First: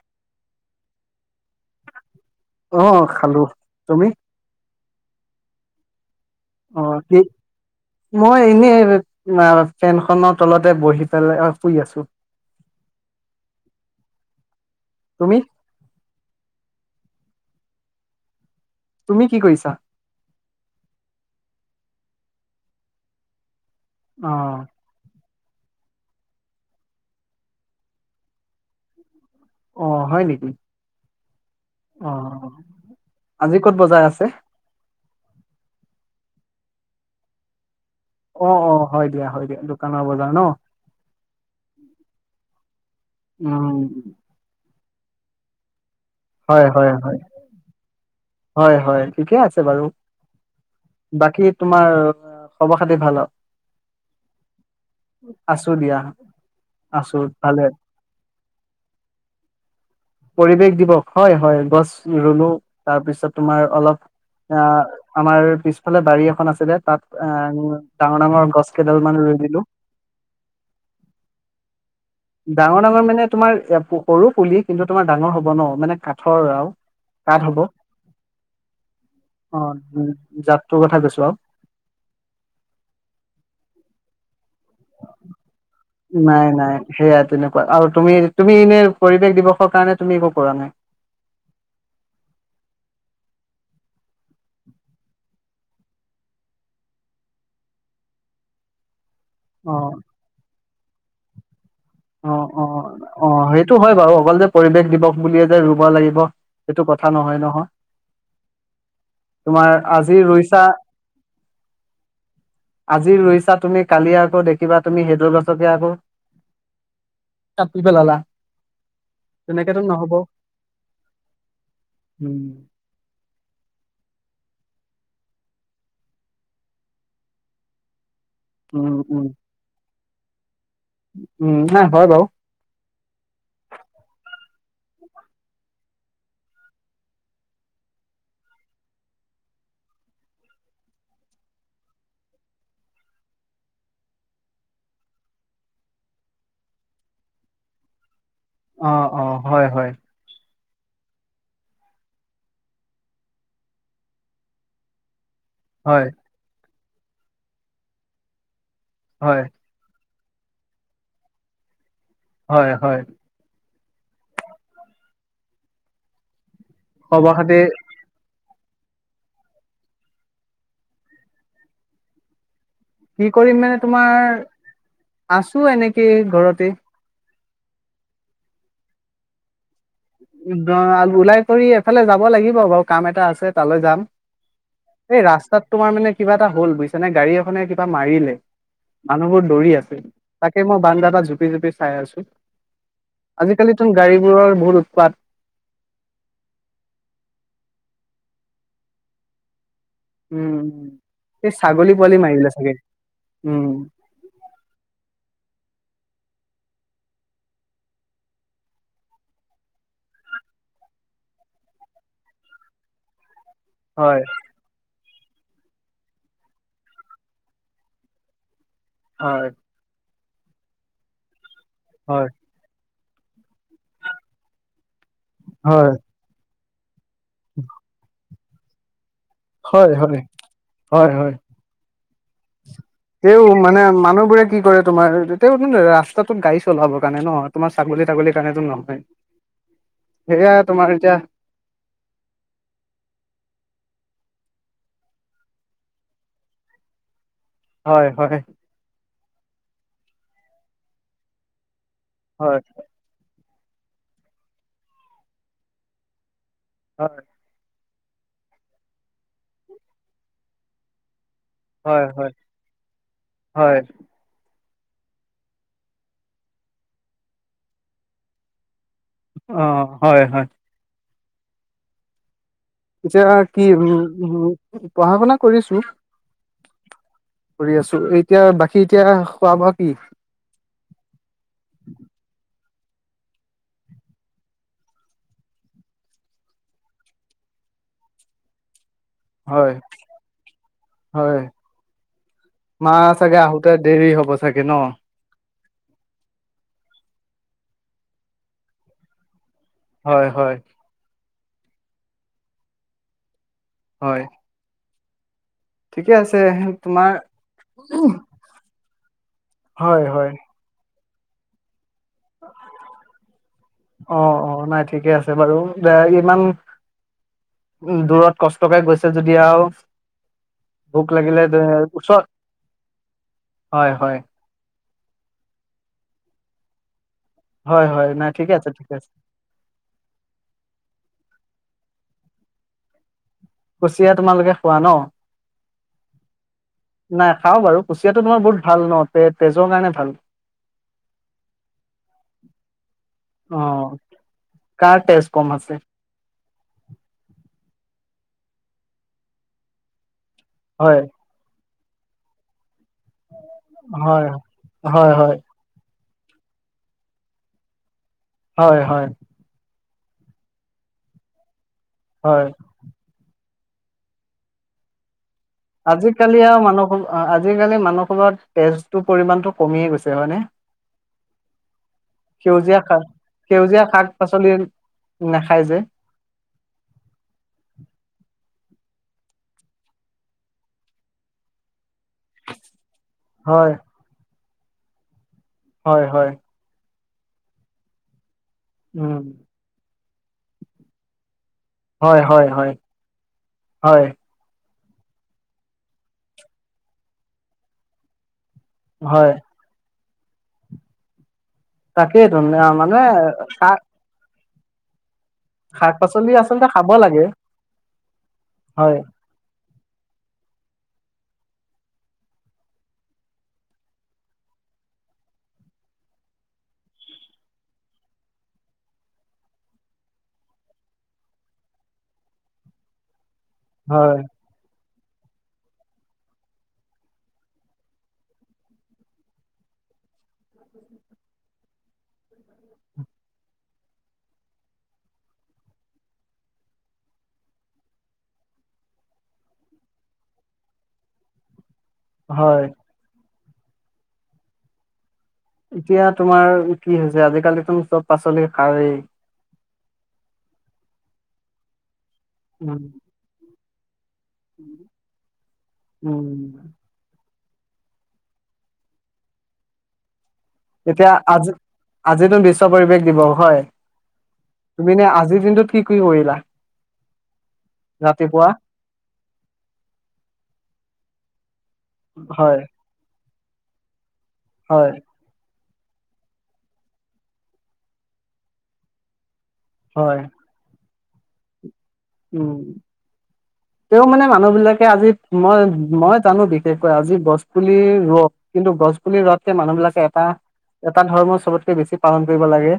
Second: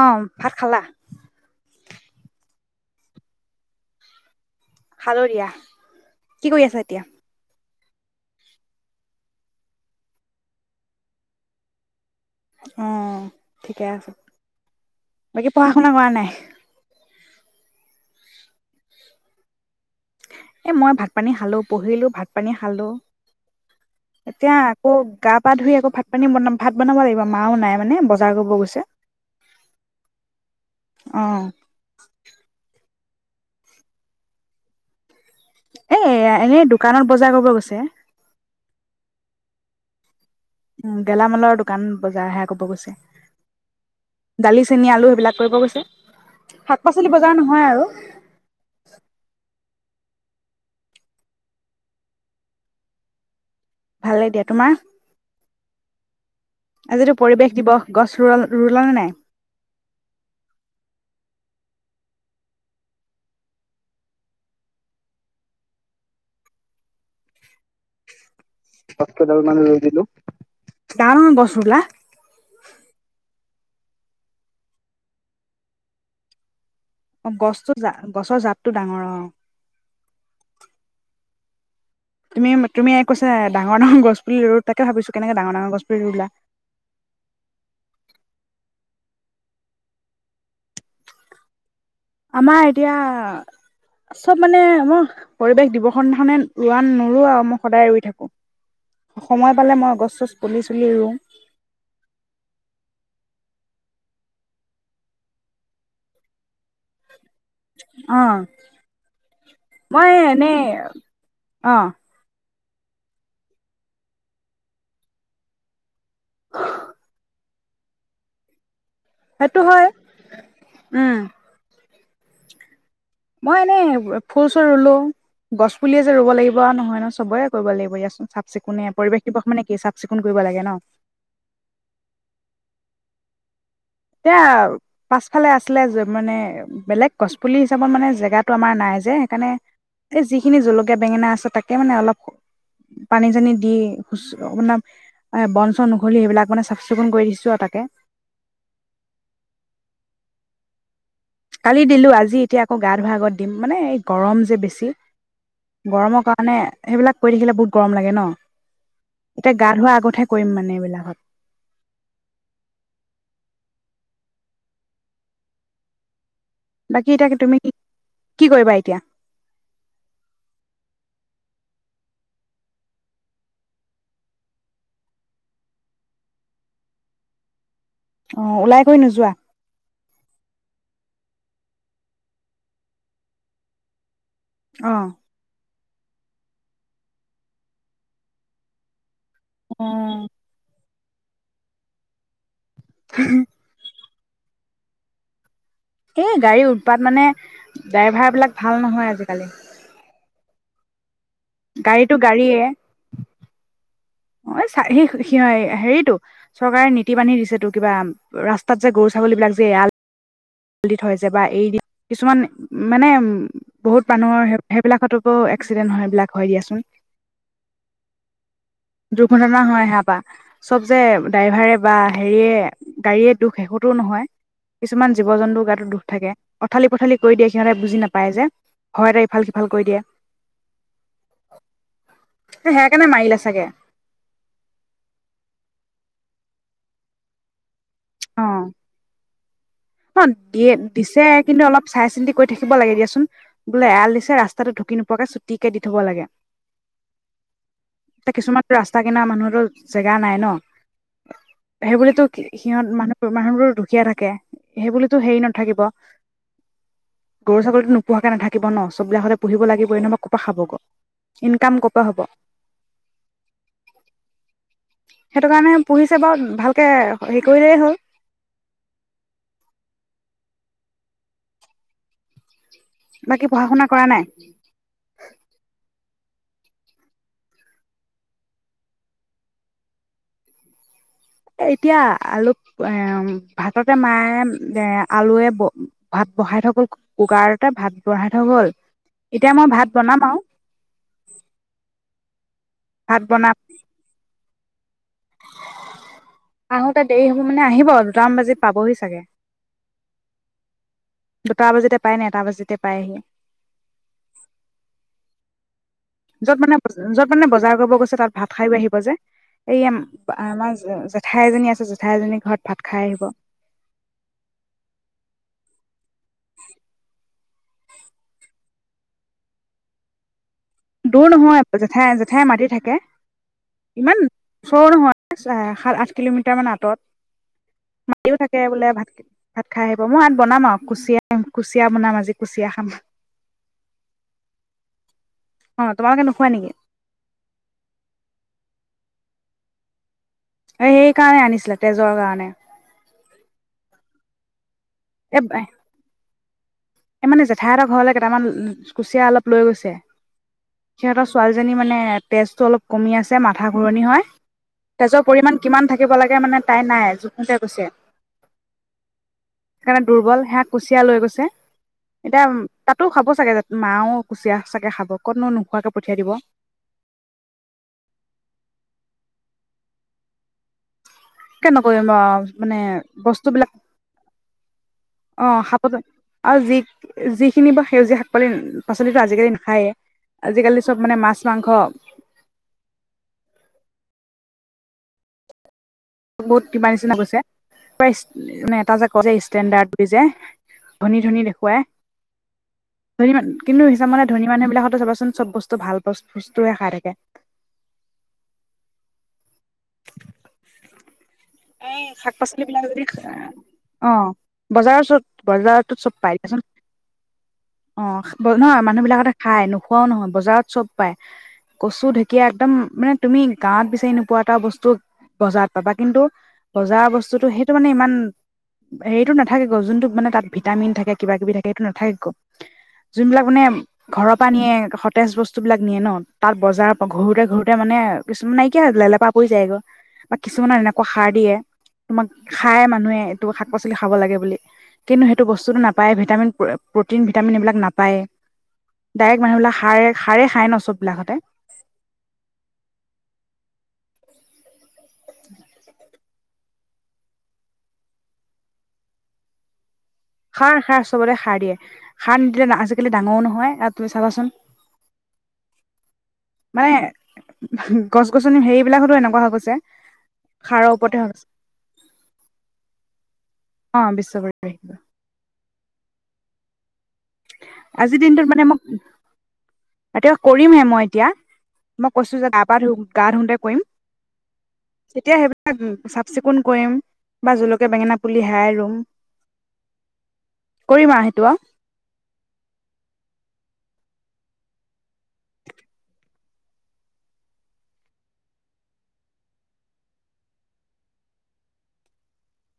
অ ভাত খালা? অহ খালো তুমি? খালোঁ দিয়া। কি কৰি অ আছা এতিয়া? কি মই এনেই অ ফেনখনৰ তলতে বহি পেলাই অ শুই আছোঁ। অ ঠিকে আছে, তুমি বাকী পঢ়া শুনা কৰা নাই? তুমি কি কৰিছা? এ মই ভাত পানী খালোঁ পঢ়িলোঁ ভাত পানী খালোঁ। অ এতিয়া আকৌ গা।। পা ধুই এই বোৰ ভাত পানী বনা ভাত বনাব লাগিব। মাও নাই মানে বজাৰ কৰিব গৈছে। অ হয় নেকি? অ। অ আজি ক'ত বজাৰ আছে? এইয়া এনে দোকানত বজাৰ কৰিব গৈছে। অ অ হয় দিয়া হয় দিয়া দোকানৰ বজাৰ। ন উ গেলামালৰ দোকান বজাৰ হে কৰিব গৈছে উম দালি।। চেনি আলু সেইবিলাক কৰিব গৈছে। হয় শাক হয় পাচলি হয় বজাৰ নহয় আৰু। হয় হয় ঠিকে আছে বাৰু বাকী তোমাৰ খবৰ খাতি ভাল আৰু? ভালেই দিয়া তোমাৰ? দিয়া আছো আজিটো পৰিৱেশ ভালে দিৱস গছ ৰুলা ৰুলা নাই? পৰিৱেশ দিবস হয় হয় গছ ৰুলো। তাৰপিছত তোমাৰ অলপ আহ আমাৰ পিছফালে বাৰী এখন আছে যে, তাত আহ ডাঙৰ ডাঙৰ গছ।। গছ কেইডাল মান ৰুই দিলো ডাঙৰ গছ ৰুলা? ডাঙৰ ডাঙৰ মানে তোমাৰ সৰু পুলি কিন্তু তোমাৰ ডাঙৰ হ'ব ন মানে কাঠৰ আৰু। কাঠ হব অ গছটো জা গছৰ জাতটো ডাঙৰ অ জাতটোৰ কথা কৈছো আৰু।। তুমি তুমি কৈছা ডাঙৰ ডাঙৰ গছ পুলি ৰুলো। নাই নাই সেয়া তেনেকুৱা আৰু তুমি তুমি এনে? পৰিৱেশ দিৱসৰ কাৰণে তুমি একো কৰা নাই? আমাৰ এতিয়া চব মানে মই পৰিৱেশ দিৱসৰ দিনা খনে নোৰো আৰু মই সদায় ৰুই থাকো। সময় অ পালে মই গছ ছচ পুলিছো পুলি ৰুউ অ অ অ সেইটো হয় বাৰু অকল যে পৰিৱেশ দিৱস বুলিয়ে যে ৰুব লাগিব সেইটো কথা নহয়। নহয় অ তোমাৰ মই আজি ৰুইছা এনেই আহ আজি ৰুইছা তুমি কালি আকৌ দেখিবা তুমি সেইদুৰ গছকে আকৌ কাটি পেলালা। সেইটো তেনেকেতো হয় নহ'ব উম উম মই এনে ফুল চুল ৰুলো গছ পুলিয়ে যে ৰুব লাগিব নহয় নহ চবৰে কৰিব লাগিব ইয়াচোন চাফ চিকুণে উম উম পৰিৱেশ দিৱস মে কি চা চিকুণ কৰিব লাগে ন উম হা হয় বাৰু এ পাছফালে আছিলে মানে বেলেগ গছপুলি হিচাপত মানে জেগাতটো আমাৰ নাই যে সেইকাৰণে এই যিখিনি জলকীয়া বেঙেনা আছে তাকে মানে অলপ পানী চানী দিু ম বন চন উঘৰি সেইবিলাক মানে চাফ চিকুণ কৰি দিছো আৰু তাকে অ অ হয় হয় কালি দিলোঁ আজি এতিয়া আকৌ গা ধোৱা আগত দিম মানে এই গৰম যে বেছি হয় গৰমৰ কাৰণে সেইবিলাক কৰি দেখিলে বহুত গৰম লাগে ন হয় এতিয়া গা ধোৱা আগতহে কৰিম মানে এইবিলাকত হয় হয় বাকী এ খবৰ তাকে খাতি তুমি কি কৰিবা এতিয়া কি কৰিম মানে তোমাৰ আছো এনেকে ঘৰতে অ ওলাই গৈ নোযোৱা অ ওলাই কৰি এফালে যাব লাগিব বাৰু কাম এটা আছে তালৈ যাম অ এই ৰাস্তাত তোমাৰ মানে কিবা এটা হ'ল বুজিছ নে গাড়ী এখনে কিবা মাৰিলে মানুহবোৰ দৌৰি আছে তাকে মই বান্জা জঝুপি ঝুপি চাই আছো আজিকালি টো গাড়ীবোৰৰ পাত এই গাড়ীৰ উৎপাত মানে ড্ৰাইভাৰ বিলাক ভাল নহয় আজিকালি উম ছাগলী গাড়ীটো পোৱালি মাৰিবিললে চাগে উম অ চ স সি হেৰিতটো চৰকাৰে নীতি বান্ধি দিছেতো কিবা ৰাস্তাত যে গৰু ছাগলী বিলাক যে এৰাল দি থৈ যে বা এইদ কিছুমান মানে উ বহুত হয়, মানুহৰ সেইবিলাকতো এক্সিডেন্ট হয়বলাক হয় দিয়াচোন দুৰ্ঘটনা হয় হেয়া বা চব যে ড্ৰাইভাৰে বা হয়, হেৰিয়ে গাড়ীয়ে দুখ শেতো নহয় কিছুমান জীৱ জন্তুৰ গাটো হয়, দুখ থাকে। পথালি পথালি কৰি দিয়ে সিহঁতে বুজি নাপায় যে, ভয়তে ইফাল সিফাল কৰি হয় দিয়ে হয় হয় হয় সেয়া কাৰণে মাৰিলে তেও চাগে মানে মানুহবোৰে কি কৰে তোমাৰ তে ৰাস্তা ত গাডী চলাব কাৰণে নহ তোমাৰ ছাগলী তাগলীৰ অ কাৰণেতো নহয় অ সেয়া দিয়ে তোমাৰ এতিয়া দিছে কিন্তু অলপ চাই চিন্তি কৰি থাকিব লাগে দিয়াচোন বোলে এৰাল দিছে ৰাস্তা ৰাস্তাটো ঢুকি নোপোৱাকৈ চুটিকে দি থ'ব লাগে হয়, এয়া হয়, কিছুমান ৰাস্তা কিনা মানুহতো জেগা নাই ন সেইবুলিতো কি? হয়, মানুহ মানুহবোৰ দুখীয়া থাকে সেইবুলিতো হেৰি নাথাকিব হয়, গৰু ছাগলীতো ন পোহাকে নাথাকিব ন চবিলাক হলে পুহিব লাগিব এনেহবা ক'ৰপা খাবগ ইনকাম ক'পা হয়, হ'ব? হয়, হয়, সেইটো কাৰণে পোহিছে বাৰু ভালকে হে কৰিলেই হ'ল অ হয় হয় এতিয়া বাকী কি পঢ়া শুনা উ কৰা নাই। পঢ়া শুনা কৰিছো কৰি আছো এতিয়া বাকী এতিয়া খোৱা বোৱা কি? এতিয়া অলপ এ ভাততে মায়ে এ আলুৱে ভাত বহাই থৈ গ'ল কুকাৰতে ভাত বহাই থৈ গ'ল এতিয়া মই হয়, ভাত বনাম আৰু হয়, মা ভাত চাগে বনাম আহোতে দেৰি হ'ব তাকে ন! আহোতে দেৰি হ'ব মানে আহিব দুটামান বাজিত পাবহি চাগে! হয়! হয়! দুটা বজাতে পাই ন এটা বজাতে পাইহি হয়, ঠিকে আছে য'ত মানে, তোমাৰ য'ত মানে বজাৰ কৰিব গৈছে তাত ভাত খাইও আহিব যে। এই হয় হয় আমাৰ জেঠাইএজনী আছে। জেঠাই এজনীৰ ঘৰত ভাত খাই আহিব অ অ নাই ঠিকে আছে বাৰু। এ ইমান দূৰত কষ্টকে গৈছে যেতিয়া আৰু। ভোক দূৰ লাগিলে দে, নহয় জেঠাই ওচৰত জেঠায়ে মাতি থাকে। হয় হয় ইমান ওচৰো নহয়। সাত-আঠ কিলোমিটাৰ মান হয় হয় আঁতৰত। নাই মাতিও ঠিকে থাকে আছে বোলে ঠিকে আছে ভাত ভাত খাই আহিব। মই ইয়াত বনাম আৰু কুচিয়া। কুচিয়া বনাম আজি কুচিয়া খাম। কুচিয়া তোমালোকে খোৱা ন',? অ তোমালোকে নোখোৱা নেকি নাই খাও বাৰু কুচিয়াটো তোমাৰ বহুত ভাল ন', - তে- তেজৰ কাৰণে ভাল। সেই কাৰণে আনিছিলে, তেজৰ কাৰণে। অ', - কাৰ তেজ কম এ আছে? এই, মানে জেঠাই হঁতৰ ঘৰলে কেইটামান, কুচিয়া অলপ লৈ গৈছে। হয় সিহঁতৰ ছোৱালী, ছোৱালীজনীৰ মানে তেজতো অলপ, কমি আছে মাথা ঘুৰণি হয়। হয় তেজৰ হয় পৰিমাণ কিমান থাকি, থাকিব লাগে মানে তাই, নাই জোখোতে কৈছে। হয় ', - হয়', সেইকাৰণে দুৰ্বল, সেয়া কুচিয়া লৈ গৈছে। এতিয়া হয় তাতো খাব চাগে। মাওঁ কুচিয়া চাগে খাব। ক'তনো নোখোৱাকে পঠিয়াই দিব। আজিকালি আৰু মানুহৰ আজিকালি মানুহবোৰৰ তেজটোৰ পৰিমানতটো, কমিয়ে গৈছে হয়নে? কিয় নকৰিম আৰু মানে সেউজীয়া শাক বস্তু বিলাক, সেউজীয়া শাক পাচলি নাখায় অ', যে শাক- পাচলি, আৰু যি', - যিখিনি বা সেউজীয়া শাক- পাচলি, পাচলিতো আজিকালি নাখায়েই। আজিকালি চব মানে মাছ-মাংস, হয়',। হয় হয় বহুত কিবা, [unintelligible] মানে এটা যে', উম কৰে ষ্টেণ্ডাৰ্ড। এই যে', ধনী -ধনী দেখুৱাই। দেখুৱাই। হয় হয় হয় ধনী মানুহ, কিন্তু হয় হিচাপ মতে ধনী মানুহ বিলাকক, চাবাচোন চব বস্তু ভাল বস্তুয়ে খাই থাকে। হয়। এই, শাক তাকেইতো পাচলিবিলাক মানে যদি, শাক অ', -। বজাৰৰ ওচৰত শাক বজাৰতটো চব পাচলি পাই দিয়াচোন আচলতে খাব লাগে অ', নহয় হয় মানুহ বিলাকতে খাই নোখোৱাও নহয়, বজাৰত চব পাই কচু-ঢেঁকীয়া একদম মানে তুমি গাঁৱত বিচাৰি নোপোৱা, বস্তু বজাৰত পাবা কিন্তু বজাৰৰ বস্তুটো সেইটো মানে ইমান হেৰিটো নাথাকে গ', যোনটো মানে তাত ভিটামিন থাকে কিবা-কিবি থাকে সেইটো নাথাকে গ, যোনবিলাক মানে হয় ঘৰৰ পৰা নিয়ে স ফ্ৰেছ বস্তুবিলাক নিয়ে ন', তাত বজাৰ ঘোৰোতে-ঘোৰোতে মানে কিছুমান নাইকিয়া হৈপেলায়। হৈ যায় গৈ বা, কিছুমানৰ এনেকুৱা সাৰ দিয়ে তোমাক খায় মানুহে এই শাক পাচলি খাব লাগে বুলি কিন্তু সেইটো বস্তুটো নাপায়, ভিটামিন - প্ৰটিন- ভিটামিন এইবিলাক নাপায়েই, ডাইৰেক্ট মানুহবিলাকে সাৰে -সাৰে খায় ন', চববিলাকতে। হয়। এতিয়া তোমাৰ কি হৈছে আজিকালি তোম চব পাচলি খাৱেই। খাৰ খাৰ চবতে সাৰ দিয়ে সাৰ নিদিলে উম আজিকালি ডাঙৱো নহয়। আৰু তুমি চাবাচোন উম মানে গছ-গছনি হেৰিবিলাকতো এনেকুৱা হৈ গৈছে। সাৰৰ এতিয়া ওপৰতে হৈ গৈছে আজি, আজিতো বিশ্ব পৰিৱেশ দিৱস। হয়। অ' বিশ্ব পৰিৱেশ তুমি দিৱস নে আজিৰ দিনটোত কি কি কৰিলা? আজিৰ ৰাতিপুৱা দিনটোত মানে মোক, এতিয়া কৰিমহে মই এতিয়া। মই কৈছো যে হয় গাপা ধুম। গা ধুওতে কৰিম। হয় তেতিয়া হেইব [unintelligible] চাফ চিকুণ কৰিম, বা জলকীয়া বেঙেনা পুলি হেয়াই ৰুম। হয়। কৰিমা সেইটোআ উম, তেওঁ মানে মানুহবিলাকে আজি মই, মই জানো বিশেষকৈ আজি গছ পুলি ৰোৱক, কিন্তু গছ পুলি ৰোৱাতকে মানুহবিলাকে এটা, এটা ধৰ্ম চবতকে বেছি পালন কৰিব লাগে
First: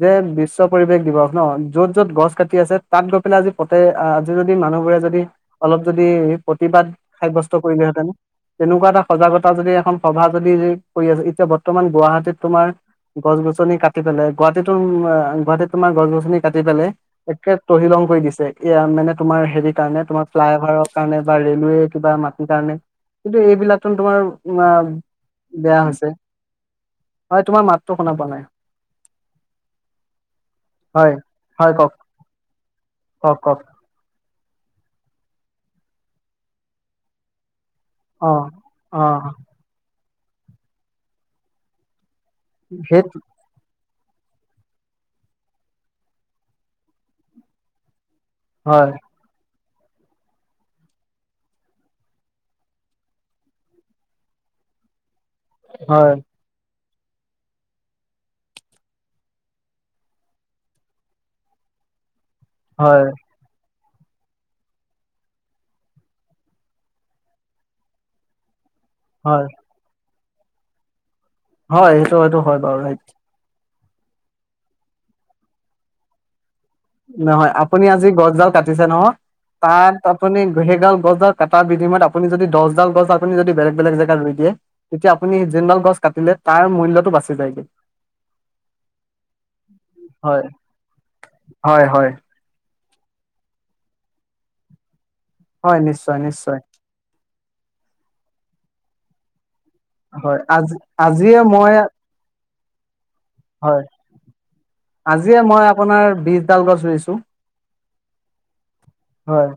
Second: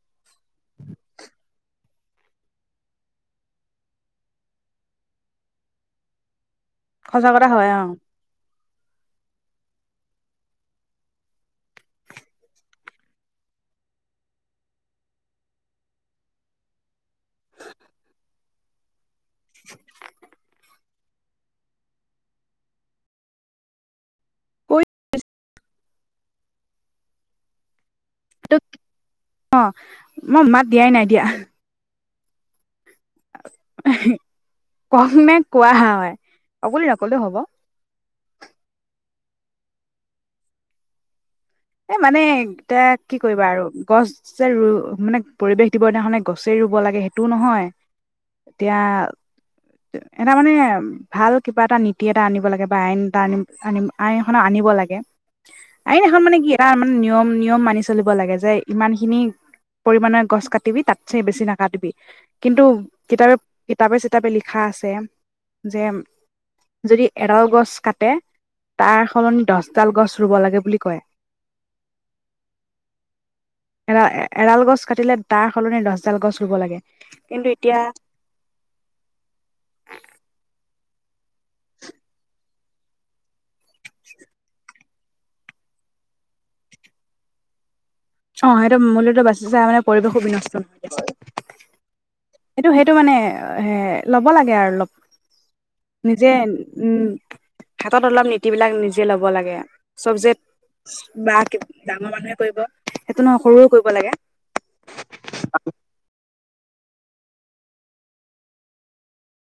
যে বি উচ্চ পৰিৱেশ দিৱস ন য'ত য'ত গছ কাটি আছে তাত গৈ পেলাই আজি ত'তে আজি যদি মানুহবোৰে যদি অলপ যদি প্ৰতিবাদ সঁচা কথা সাব্যস্ত হয় অ কৰিলোহেঁতেন। তেনেকুৱা এটা সজাগতা যদি এখন সভা যদি কৰি আছে এতিয়া বৰ্তমান গুৱাহাটীত তোমাৰ গছ-গছনি কাটি পেলাই গুৱাহাটীতো অম গুৱাহাটীত তোমাৰ গছ গছনি কাটি পেলাই একে তহিলং কৰি দিছে। এ মানে তোমাৰ হেৰিৰ কাৰণে তোমাৰ ফ্লাই অভাৰৰ কাৰণে বা ৰেলৱে কিবা মাটি কাৰণে, কিন্তু এইবিলাকটো তোমাৰ কৰি অম বেয়া হৈছে, হয় তোমাৰ মাত [unintelligible] অ মই মাত দিয়াই নাই হয় দিয়া। হয় কওক কওক কওক কম নে কোৱা হা হয় অকলে নকলেও হব অ, অ এ মানে এতিয়া সেই কি কৰিবা আৰু গছ যে ৰু, মানে পৰিৱেশ দিব দিনাখনি গছেই ৰুব লাগে সেইটোও নহয় এতিয়া হয় এটা মানে ভাল কিবা এটা নীতি এটা আনিব লাগে বা আইন এটা আনিম আনিম আইন এখন আনিব লাগে। আ হয় [unintelligible] মানে কি তাৰ মানে নিয়ম নিয়ম মানি চলিব লাগে যে ইমান খিনি পৰিমমানৰ গছ কাটিবি তাতছে বেছি নাকাটিবি কিন্তু হয় কিতাপে কিতাপে চিতাপে লিখা আছে যে যদি এৰাল গছ কাটে তাৰ সলনি হয় দহডাল গছ ৰুব লাগে বুলি কয় হয় সেইটো সেইটো হয় বাৰু সেইটো এৰা এৰাাল গছ কাটিলে তাৰ সলনি দছডাল গছ ৰুব লাগে কিন্তু নহয় এতিয়া আপুনি আজি গছডাল কাটিছে নহয় তাত আপুনি গেগাল বজ এটা বিনিময়ত আপুনি যদি দ ছ আপনি যদি বেলেগ বেলেগ জেগাত ৰৈ দিয়ে তেতিয়া আপুনি যেনডল গছ কাটিলে তাৰ মূল্যটো বাচি যায়গৈ অ সেইটো মূলতো বাচিছোই মানে পৰিৱেশ সু হয় বিনষ্ট নহয় হয় হয় টো মানে ল'ব লাগে আৰু অলপ হয় নিশ্চয় নিজে নিশ্চয় উম হাতত অলপ নীতি বিলাক নিজে ল'ব লাগে চবজেক্ হয় আজি বা আজিয়ে মই ডাঙৰ মানুহে কৰিব সেইটো নহয় সৰুও হয় কৰিব লাগে আজিয়ে মই আপোনাৰ বি চতাল গছ ৰুইছো হয়